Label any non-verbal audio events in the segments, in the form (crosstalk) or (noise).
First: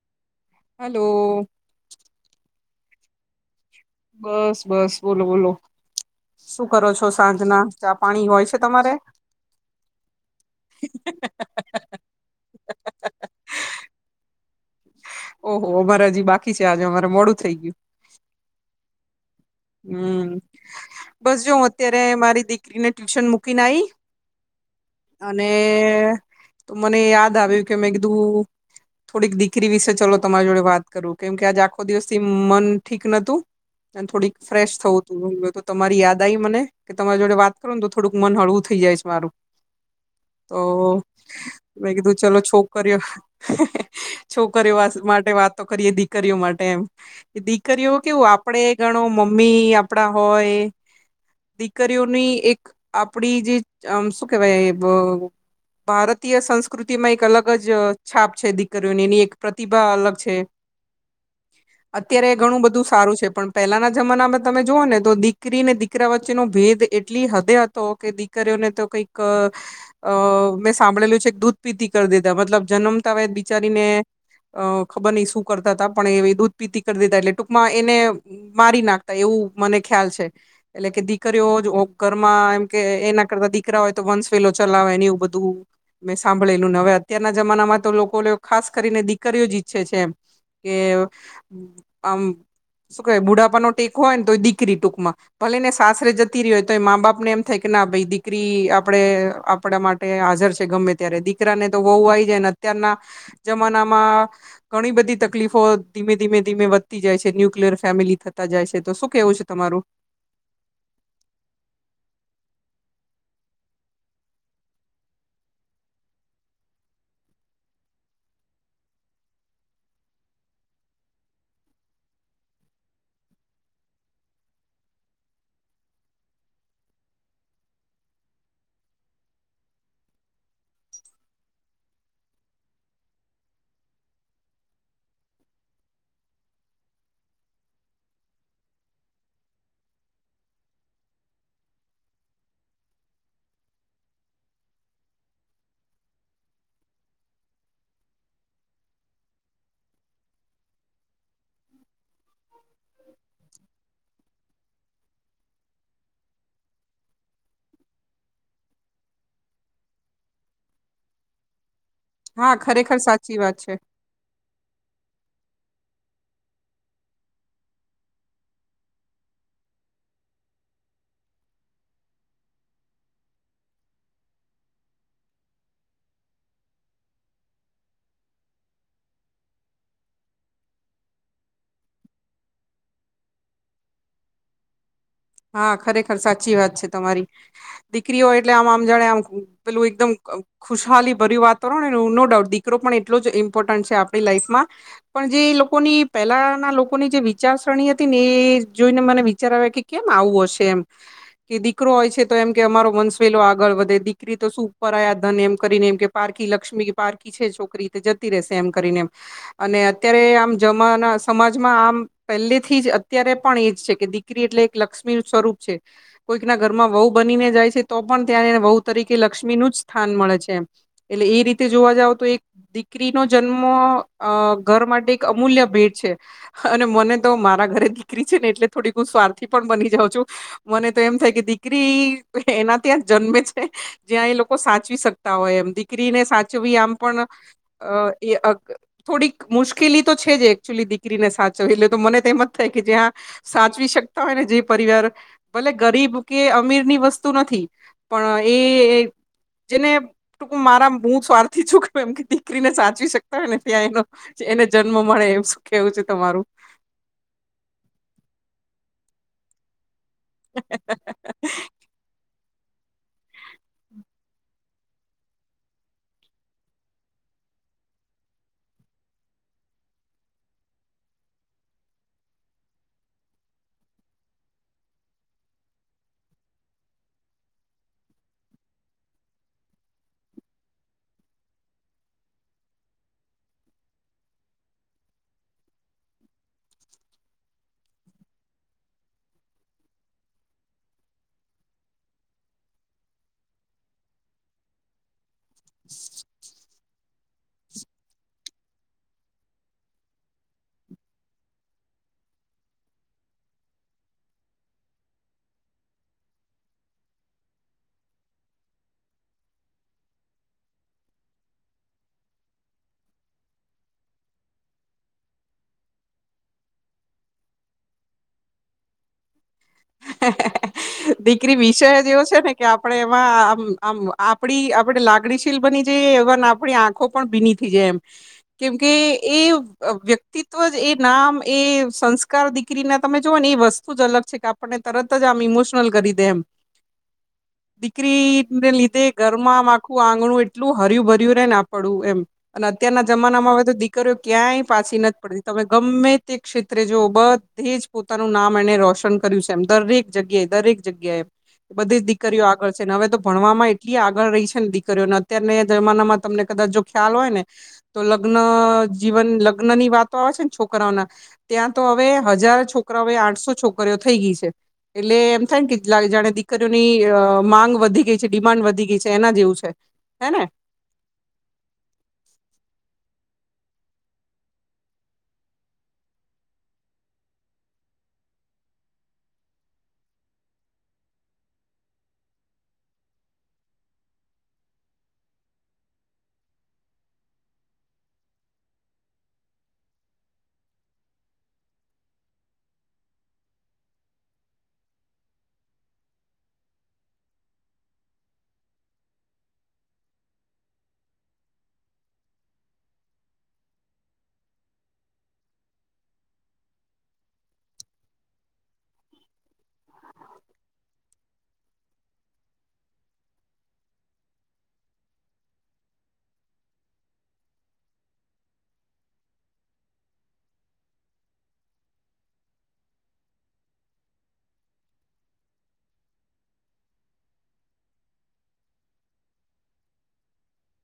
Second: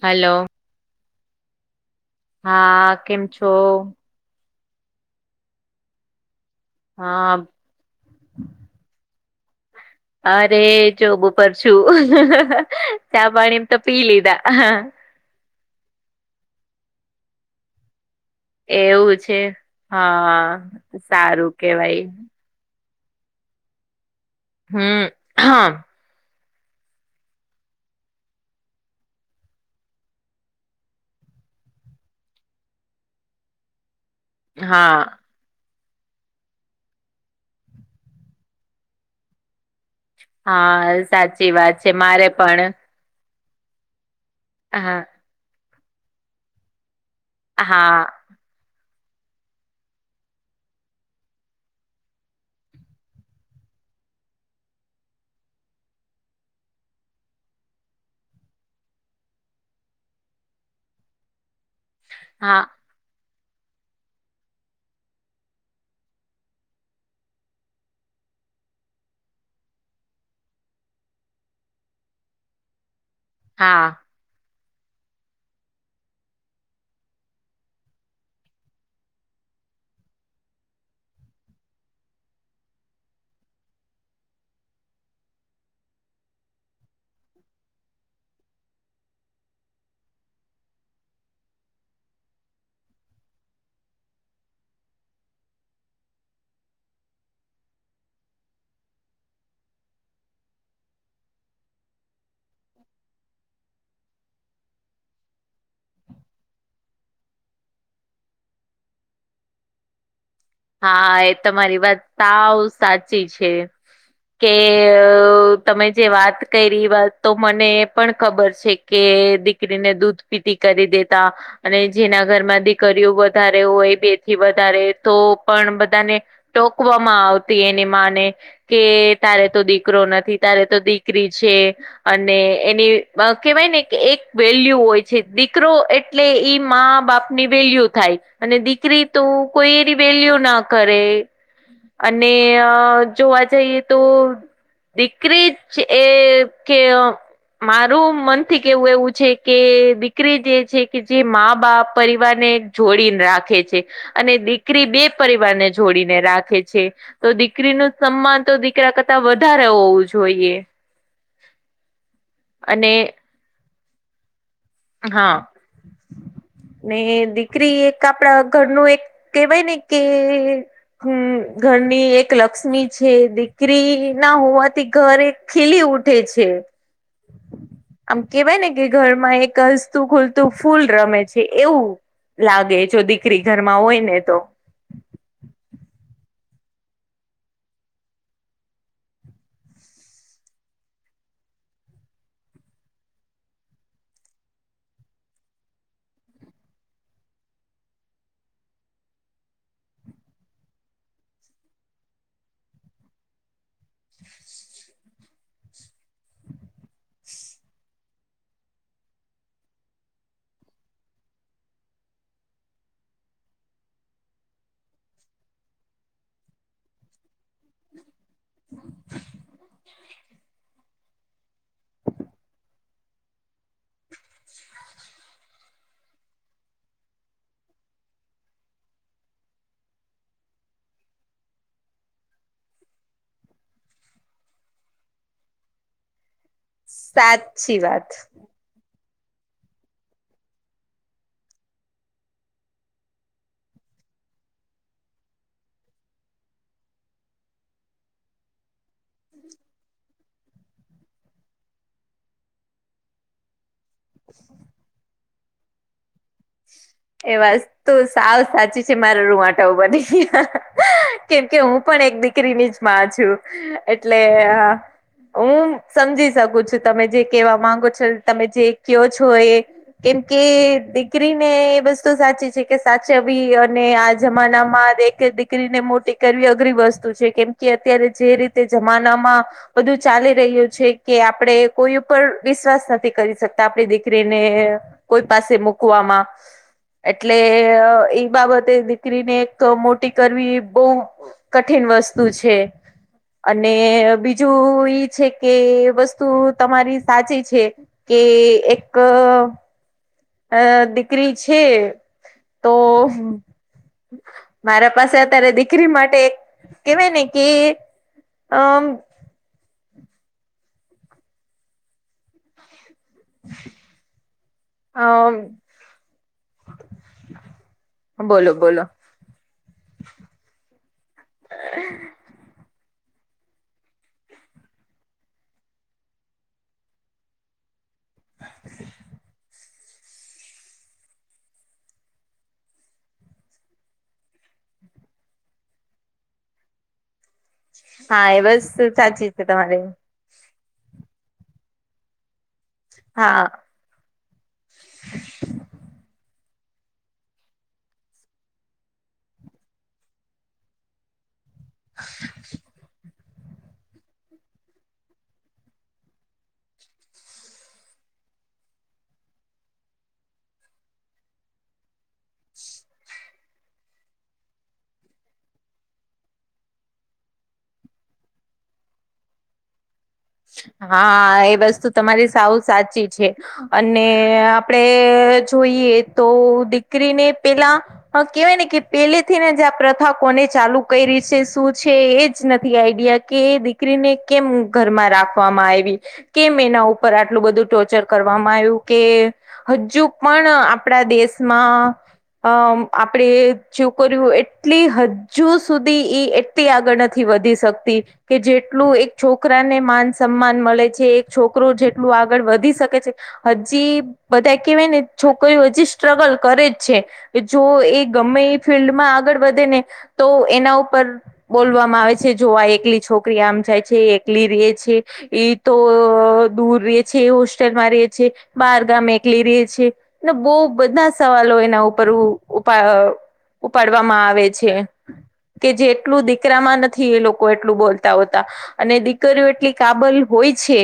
Hello, hello, હા કેમ છો? બસ બસ બોલો બોલો શું કરો છો હા સાંજના? ચા પાણી હોય છે તમારે? અરે જોબ ઉપર છું, હ ચા પાણી તો પી લીધા. ઓહો અમારે હજી બાકી છે આજે અમારે મોડું થઈ ગયું. એવું છે હ હમ હા સારું કેવાય. એને ટ્યુશન મૂકીને આવી હમ અને હા મને યાદ આવ્યું કે મેં કીધું થોડીક દીકરી વિશે ચલો તમારી જોડે વાત કરું કેમ કે આજ આખો દિવસથી મન ઠીક નહોતું. અને થોડીક ફ્રેશ હા થવું હતું. તો તમારી યાદ આવી મને કે તમારી જોડે વાત કરો ને તો થોડુંક મન હળવું થઈ જાય છે મારું. તો હા સાચી વાત મેં છે કીધું મારે ચલો પણ છોકરીઓ છોકરીઓ હા માટે વાતો કરીએ દીકરીઓ માટે એમ. દીકરીઓ હા કેવું આપડે ઘણો મમ્મી આપડા હોય, દીકરીઓની એક આપડી જે આમ શું કેવાય અ ભારતીય સંસ્કૃતિમાં એક અલગ જ છાપ છે દીકરીઓની એની એક પ્રતિભા અલગ છે. અત્યારે હા ઘણું બધું સારું છે પણ પહેલા નત જમાનામાં તમે જુઓ ને તો દીકરી ને દીકરા વચ્ચેનો ભેદ એટલી હદે હતો કે દિ દીકરીઓ ને તો કંઈક અ મેં સાંભળેલું છે એક દૂધ પીતી કરી દીધા મતલબ જન્મતા વેત હા બિચારીને અ ખબર નહી શું કરતા હતા પણ એ દૂધ પીતી કરી દીધા એટલે ટૂંકમાં એને મારી નાખતા એવું મને ખ્યાલ છે. એટલે કે દીકરીઓ ઘરમાં એમ કે એના કરતા દીકરા હોય તો વંશ વેલો ચલાવેને એવું બધું, મેં સાંભળેલું ને હવે અત્યારના જમાનામાં તો લોકો લ્યો ખાસ કરીને દીકરીઓ જ ઈચ્છે છે એમ કે આમ શું કેવાય બુઢાપાનો ટેકો હોય ને તો એ દીકરી ટૂંકમાં. ભલે ને સાસરે જતી રહી હોય તો એ મા બાપ ને એમ થાય કે ના ભાઈ દીકરી આપડે આપડા મા ટે હાજર છે ગમે ત્યારે દીકરાને તો વઉવ આવી જાય ને અત્યારના જમાનામાં ઘણી બધી તકલીફો ધીમે ધીમે ધીમે વધતી જાય છે ન્યુક્લયર ફેમિલી થ તા જાય છે તો શું કેવું છે તમારું? હા એ તમારી વાત સાવ સાચી છે. કે એ અ અ તમે જે વાત કરી વાત તો મને પણ ખબર છે કે દીકરીને દૂધ પીતી કરી દેતા અને જેના ઘરમાં દીકરીઓ વધારે હોય બે થી વધારે તો પણ બધાને ટોકવામાં આવતી એની માં ને કે તારે તો દીકરો નથી તારે તો દીકરી છે અને એની બ કેવાય ને કે એક વેલ્યુ હોય છે દીકરો એ ટલે ઈ મા બાપની વેલ્યુ થાય અને દીકરી તો કોઈ એની વેલ્યુ ના કરે અને અ જોવા જઈએ તો દીકરી જ એ કે ય મારું મનથી કેવું એવું છે કે દીકરી જે છે કે જે મા બાપ પરિવાર ને જોડીને રાખે છે અને દીકરી બે પરિવાર ને જોડીને રાખે છે. તો દીકરીનું સન્માન તો દીકરા કરતા વધારે હોવું જોઈએ. હા, અને ખરેખર સાચી વાત છે. હા અ ને દીકરી એક આપડા ઘરનું એક કહેવાય ને કે એ એ હમ્મ ઘરની એક લક્ષ્મી છે દીકરી ના હોવાથી ઘર એક ખીલી ઉઠે છે. આમ કેવાય ને કે ઘરમાં એક કસતું ખૂલતું ફૂલ રમે છે એવું લાગે જો દીકરી ઘરમાં હોય ને તો. હા ખરેખર સાચી વાત છે તમારી. દીકરી હોય એટલે આમ આમ જાણે આમ પેલું એકદમ ક ખુશહાલી ભર્યું વાતાવરણ હોયન નો ડાઉટ દીકરો પણ એટલો જ ઇમ્પોર્ટન્ટ છે આપણી લાઈફમાં પણ જે લોકોની પેલા ના લોકોની જે વિચારસરણી હતી ને એ જોઈને મને વિચાર આવે કે કેમ આવું હશે એમ કે દીકરો હોય છે તો એમ કે અમારો વંશ વેલો આગળ વધ કે દીકરી તો શું પરાયા ધન એમ કરીને એમ કે પારકી લક્ષ્મી કે પારકી છે છોકરી તે જતી રહેશે એમ કરીને એમ અને અત્યારે આમ જમાના સમાજમાં આમ પહેલેથી જ અત્યારે પણ એજ છે કે દીકરી એટલે એક લક્ષ્મીનુ સ્વરૂપ છે કોઈક ના ઘરમાં વહુ બનીને જાય છે તો પણ ત્યારે એને વહુ તરીકે લક્ષ્મીનું જ સ્થાન મળે છે એમ એટલે ઈ રીતે જોવા જાવ તો એક દીક રી નો જન્મ અ ઘર માટે એક અમૂલ્ય ભેટ છે અને મને તો મારા ઘરે દીકરી છે ને એટલે થોડીક હું સ્વાર્થી પણ બની જાઉં છું. મને તો એમ થાય કે દીકરી એના ત્યાં જ જન્મે છે જ્યાં એ લોકો સાચવી શકતા હોય એમ દીકરીને સાચવી આમ પણ સાચી અ વાત એ અગ અ થોડીક મુશ્કેલી તો છે જ એકચુઅલી દીકરીને સાચવી એટલે તો મને તેમ જ થાય કે જ્યાં સાચવી શકતા હોય ને જે પરિવાર ભલે ગરીબ કે અમીરની વસ્તુ નથી પણ એ ય એક જેને ટૂક મારા હું સ્વાર્થી છું (unintelligible) દીકરીને સાચવી શક હેને ત્યાં એનો એને જન્મ મળે એમ શું કેવું છે તમારું? એ વાતતુ સાવ સાચી છે મારા રૂવાટા ઉભા થઈ ગયા. (unintelligible) કેમ કે હું પણ એક દીકરીની જ માં છું એટલે અ હું સમજી શકું છું તમે જે કેવા માંગો છો તમે જે કેવો છો એ કેમ કે દીક દીકરીને એ વસ્તુ સાચી છે કે સાચવી અને આ જમાનામાં (unintelligible) દીકરીને મોટી કરવી અઘરી વસ્તુ છે કેમ કે અત્યારે જે રીતે જમાનામાં. બધું ચાલી રહ્યું છે કે આપણે કોઈ ઉપર વિશ્વાસ નથી કરી શકતા આપડી દીકરીને કોઈ પાસે મુકવામાં. એટલે અ ઈ બાબતે દીકરીને એક તો મોટી કરવી બો કઠિન વસ્તુ છે અને બીજું ઈ છે કે વસ્તુ તમારી સાચી છે કે એક અ દીકરી છે તો મારા પાસે અત્યારે દીકરી માટે કેવાય ને કે? અમ. અમ. બોલો બોલો. હે-હે-હે દીકરી વિષય જ એવો છે ને કે આપડે એમાં આમ આમ આપડી આપણે લાગણીશીલ બની જઈએ એવન આપણી આંખો પણ ભીની થઈ જાય એમ કેમકે એ વ્યક્તિત્વ જ એ નામ એ સંસ્કાર દી દીકરી ને તમે જોવો ને એ વસ્તુ જ અલગ છે કે આપણને તરત જ આમ ઇમોશનલ કરી દે એમ. હા એ દીકરી બસ ને લીધે સાચી છે ઘરમાં તમારી આખું આંગણું એટલું હરય્યું ભર્યું રેયને આપણુ એમ અને અત્યારના હા જમાનામાં હવે તો દીકરીઓ ક્યાંય પાછી નથી પડતી તમે ગમે તે ક્ષેત્રે જોઓ બધે જ પોતાનું નામ એને રોશન કર્યું છે એમ દરેક જગ્યાએ દરેક જગ્યાએ બધી દીકરીઓ આગળ છે ને હવે તો ભણવામાંય કેટલી આગળ રહી છે ને દીકરીઓને અત્યારેના એ જમાનામાં જો તમને કદાચ જો ખ્યાલ હોય ને તો લગ્ન જીવન લગ્ન ની વાતો આવે છે ને છોકરાઓના ત્યાં તો હવે હજાર છોકરા હવે આઠસો છોકરીઓ થઈ ગઈ છે. એટલે એમ થાય ને કેલા જાણે દીકરીઓની અ માંગ વધી ગઈ છે ડિમાન્ડ વધી ગઈ છે એના જેવું છે. હેને. હા એ વસ્તુ તમારી સાવ સાચી છે. અને આપડે જોઈએ તો દીકરીને પેલા હા કેવાય ને પેલે થી ને જ પ્રથા કોને ચાલુ કયરી છે શું છે એજ નથી આઈડિયા કે એ દીકરીને કેમ ઘરમાં રાખવામાં આયવી કેમ એના ઉપર આટલું બધું ટોર્ચર કરવામાં આવ્યું કે હજુ પણ આપણા દેશમાં અ આપડે છોકર્યું એટલી હજુ સુધી એ એટલી આગળ નથી વધી શકતી કે જેટલું એક છોકરાને માન સન્માન મળે છે એક છોકરો જેટલું આગળ વધી શકે છે હજી બધા કેવાય ને છોકરીઓ હજી સ્ટ્રગલ કરે જ છે. જો એ ગમે એ ફિલ્ડમાં આગળ વધે ને તો એના ઉપર બોલવામાં આવે છે જો આ એકલી છોકરી આમ જાય છે એકલી રીયે છે. એ તો દૂર રીયે છે એ હોસ્ટેલમાં રીયે છે. બહાર ગામ એકલી રેય છે ને બહુ બધા સવાલો એના ઉપર ઉપા અહ ઉપાડવામાં આવે છે. કે જેટલું દીકરામાં નથી એ લોકો એટલું બોલતા હોતા અને દીકરીઓ એટલી કાબલ હોય છે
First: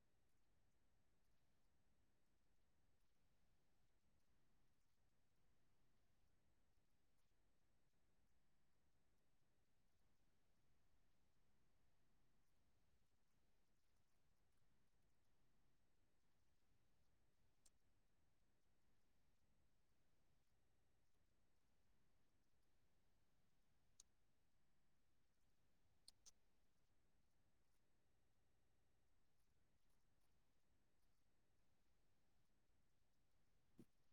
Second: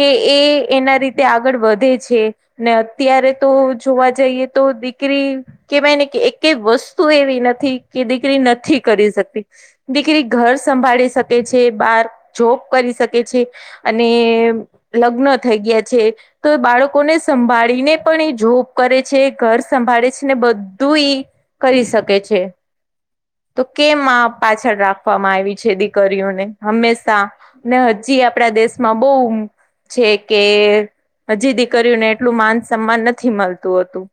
કે એ એના રીતે આગળ વધે છે. ને અત્યારે તો જોવા જઈએ તો દીકરી કેહવાય ને કે એકે વસ્તુ એવી નથી કે દીકરી નથી કરી શકતી. દીકરી ઘર સંભાળી શકે છે બાર જોબ કરી શક કે છે અને લગ્ન થઈ ગયા છે. તો બાળકોને સંભાળીને પણ એ જોબ કરે છે ઘર સંભાળે છે ને બધુ ઈ કરી શકે છે. તો કેમ આ પાછળ રાખવામાં આયવી છે દીકરીઓને હંમેશા. ને હજી આપડા દેશમાં બઉ છે કે હજી દીકરીયોને એટલું માન સન્માન નથી મલતું હતું.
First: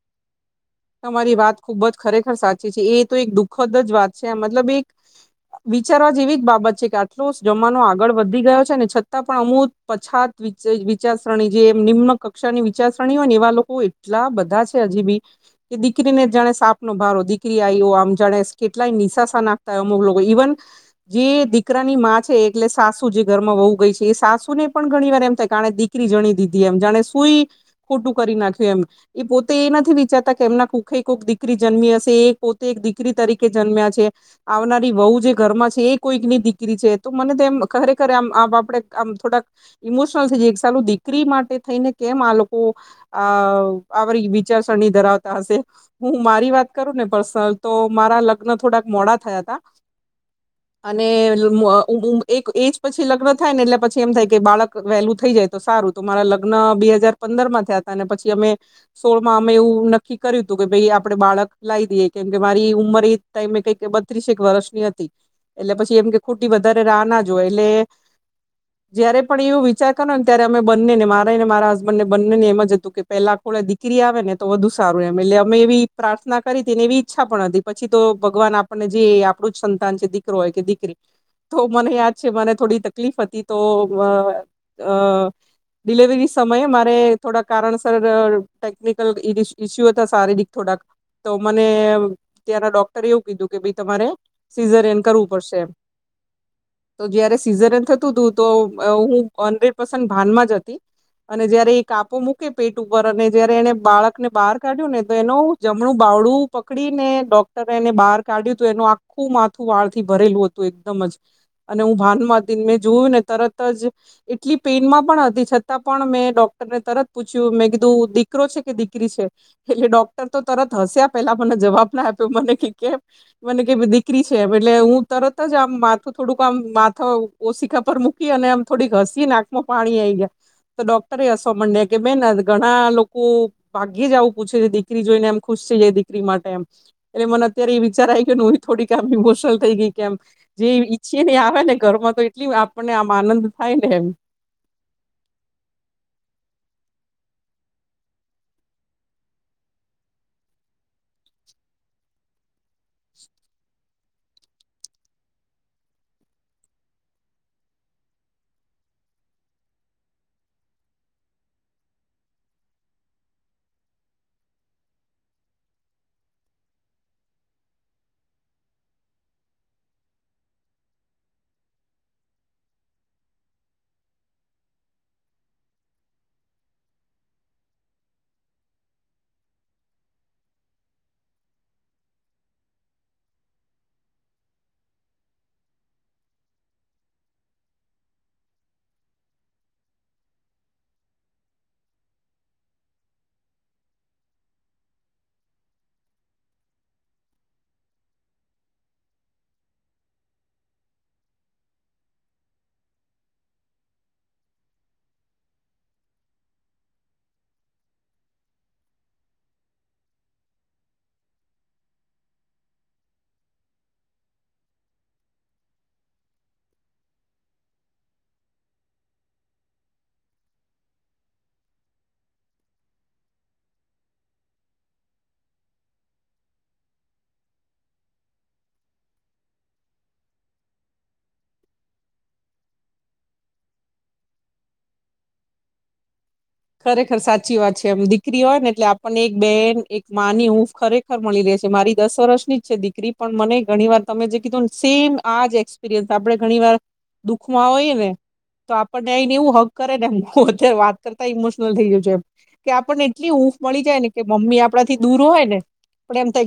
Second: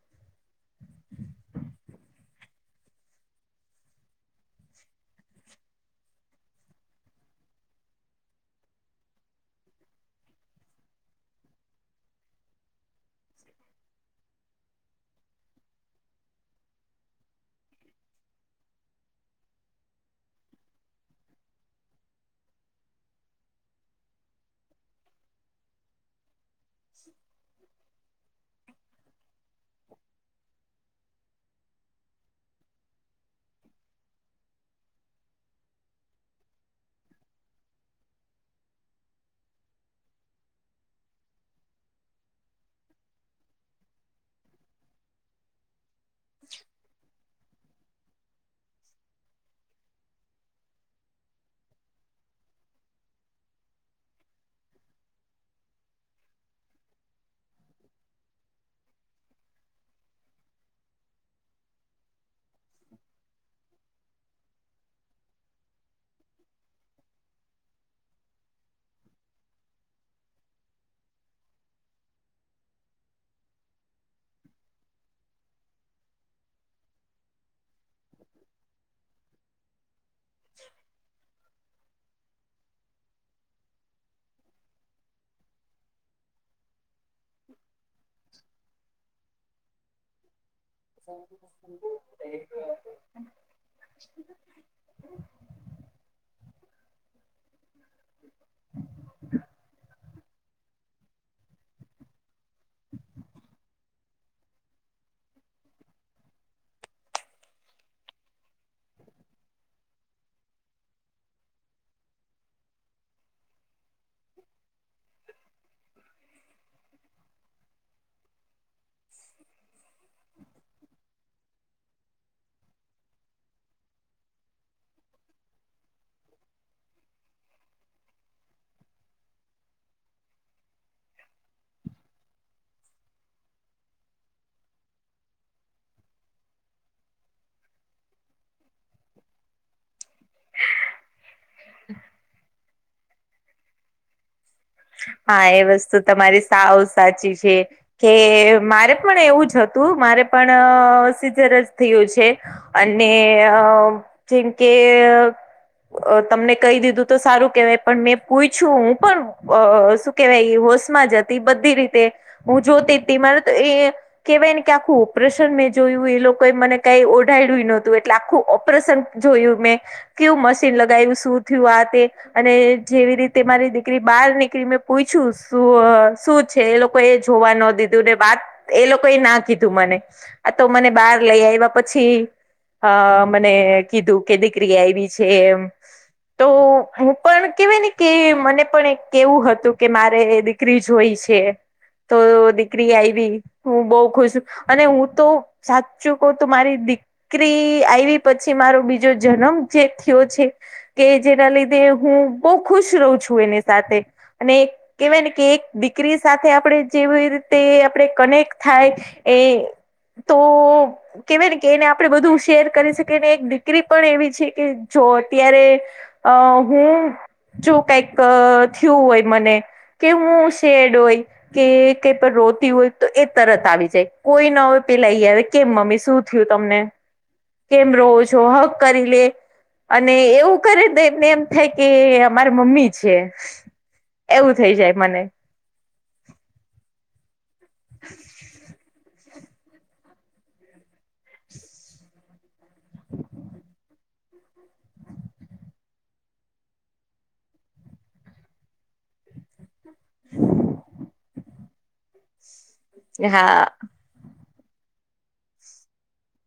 તમારી વાત ખૂબ જ ખરેખર સાચી છે એ તો એક દુઃખદ જ વાત છે મતલબ એક વિચારવા જેવીજ બાબત છે કે આટલો જમાનો આગળ વધી ગયો છે ને છતાં પણ અમુક પછાત વિચારસરણી જે નિમ્ન કક્ષાની વિચારસરણી હોય ને એવા લોકોએ એટલા બધા છે હજી બી. કે દીકરીને જાણે સાપ નો ભારો દીકરી આય. આમ જાણે કેટલાય નિશાસા નાખતા હોય છે અમુક લોકો ઇવન જે દીકરાની માં છે એટલે સાસુ જે ઘરમાં વવું ગઈ છે એ સાસુ ને પણ ઘણી વાર એમ થાય કે આપણે દીક રી જણી દીધી એમ, જાણે સુઈ ખોટું કરી નાખ્યું એમ એ પોતે એ નથી વિચાર નથી કે એમના કુખે કોક દીકરી જન્મી હશે એ પોતે એક દીકરી તરીકે જન્મ્યા છે. આવનારી વહુ જે ઘરમાં છે એ કોઈક ની દીકરી છે તો મને એમ ખરેખરે આમ આપડે આમ થોડાક ઇમોશનલ થઈ જાય, સાલુ દીકરી માટે થઈને કેમ આ લોકો આ આવરી વિચારસરણી ધરાવ તા હશે. હું મારી વાત કરું ને પર્સનલ તો મારા લગ્ન થોડાક મોડા થયા તા. હ અને હું મ બઉ એક એજ પછી થાય ને એટલે પછી એમ થાય કે બાળક વહેલું થઈ જાય તો સારું તો મારા લગ્ન બે હાજાર પંદર માં થયા હતા અને પછી અમે સોળમાં અમે એવું ન કી કર્યું હતું કે ભાઈ આપણે બાળક લાવી દઈએ કેમ કે મારી ઉંમર એ ટાઈમે કઈ બત્રીસક વર્ષની હતી. એટલે પછી એમ કે ખોટી વધારે રાહ ના જોય એટલે જયારે પણ એવું વિચાર કરો ને ત્યારે અમે બંનેને મારાને મારા હસબન્ડ ને બંનેને એમ જ હતું કે પેલા ખોળે દીકરી આવે ને તો વધુ સારું એમ, એટલે અમે એવી પ્રાર્થના કરી હતી ને એવી ઈચ્છા પણ હતી. પછી તો ભગવાન આપણને જે આપણું જ સંતાન છે દીકરો હોય કે દીકરી. તો મને યાદ છે મને થોડી તકલીફ હતી તો અ અ ડિલેવરી સમયે મારે થોડાક કારણ સર ટેકનિકલ ઇસ્યુ હતા શારીરિક થોડાક. તો મને ત્યારે ડોક ટરે એવુ કીધું કે ભઈ તમારે સીઝરિયન કરવું પડશે તો જયારે સીઝરિયન થતું તુ તો હું અંદર પર પન ભાનમાં જ હતી અને જયારે એ કાપો મૂકે પેટ ઉપર અને જયારે એણે બાળક ને બહાર કાઢ્યું ને તો એનું જમણું બાવળું પકડીને ડોક્ટરે એને બહાર કાઢ્યું તો એનો આ ખું માથું વાળ થી ભરેલું હતું એકદમ જ. અને હું ભાનમાં હતી મેં જોયું ને તરત જ એટલી પેઇનમાં પણ હતી છતાં પણ મેં ડોક્ટરને તરત પૂછ્યું મેં કીધું દીકરો છે દીક રી છે એટલે ડોક્ટર તો તરત હસ્યા પેહલા મને જવાબ ના આપ્યો મને કે કેમ મને કે દીકરી છે એટલે હું તરત જ આમ માથું થોડુંક આમ માથા ઓશિકા પર મૂકી અને આમ થોડીક હસી નાકમાં પાણી આઈ ગયા. તો ડોક્ટરે હસો માંડ્યા કે બેન ઘણા લોકો ભાગ્યે જ આવું પૂછે છે દીકરી જોઈને એમ ખુશ છે જે દીકરી માટે એમ. એટલે મને અત્યારે એ વિચાર આવી ગયો હ થોડીકમ ઇમોશનલ થઈ ગઈ. કેમ જે ઈચ્છીે આવે ને ઘરમાં તો એટલી આપણને આમ આનંદ થાય ને એમ. હા એ વસ્તુ તમારી સાવ સાચી છે. કે મારે પણ એવું જ હતું મારે પણ અહ સીજરસ થયું છે. અને અહ જેમ કે અહ તમને કહી દીધું તો સારું કેહેવાય પણ મેં પૂછછું હું પણ અહ શું કેવાય હોશ માં જ હતી બધી રીતે હું જોતી જ હતી મારે તો એ કેહેવાય કે આખું ઓપરેશન મેં જોયું એ લોકોએ મને કઈ ઓઢડ્યું નહોતું એટલે આખું ઓપરેશન જોયું મેં કયું મશીન લગાવું શું થયું આ તે અને જેવી રીતે મારી દીકરી બહાર નીકળી મેં પૂછ્યું શું અહ શું છે એ લોકો એ જોવા ન દીધું ને વાત એ લોકોએ ના કીધું મને આ તો મને બાર લઈ આવ્યા પછી હા મને કીધું કે દીકરી આવી છે એમ. તો હું પણ કેવાય ને કે મને પણ એક કેવું હતું કે મારે એ દીકરી જોઈ છે. તો દીકરી આઈવી હું બહુ ખુશ છું અને હું તો સાચું કો તો મારી દી કરી આવી પછી મારો જન્મ જે થયો છે કે જેના લીધે હું બહુ ખુશ રહું છું એની સાથે અને કેવાય ને કે એક દીકરી સાથે આપડે જેવી રીતે આપડે કનેક્ટ થાય એ તો કેવાય ને કે એને આપડે બધું શેર કરી શકીએને એક દીકરી પણ એવી છે કે જો અત્યારે અહ હું જો કઈક અહ થયું હોય મને કે હું શેડ હોય કે કઈ પણ રોતી હોય તો એ તરત આવી જાય કોઈ ના હોય પેલા એ આવે. કેમ મમ્મી શું થયું તમને. કેમ રહો છો હક કરી લે. અને એવું કરે તો એમને એમ થાય કે મારે મમ્મી છે. એવું થઇ જાય મને. ખરેખર સાચી વાત છે એમ દીકરી હોય ને એટલે આપને એક બેહેન એક માની ઊંફ ખરેખર મળી રહે છે. મારી દસ વર્ષની જ છે દીકરી પણ મને ઘણી વાર તમે જે કીધુંને સેમ આજ એક્સપિરિયન્સ આપડે ઘણી વાર દુખમાં હોઈએ ને તો આપણને અને એવું હક કરે પોતે વાત કર ત ઇમોશનલ થઈ જય છે એમ કે આપણને એટલી હા ઊંફ મળી જાય ને કે મમ્મી આપડાથી દૂર હોય ને પણ એમ થાય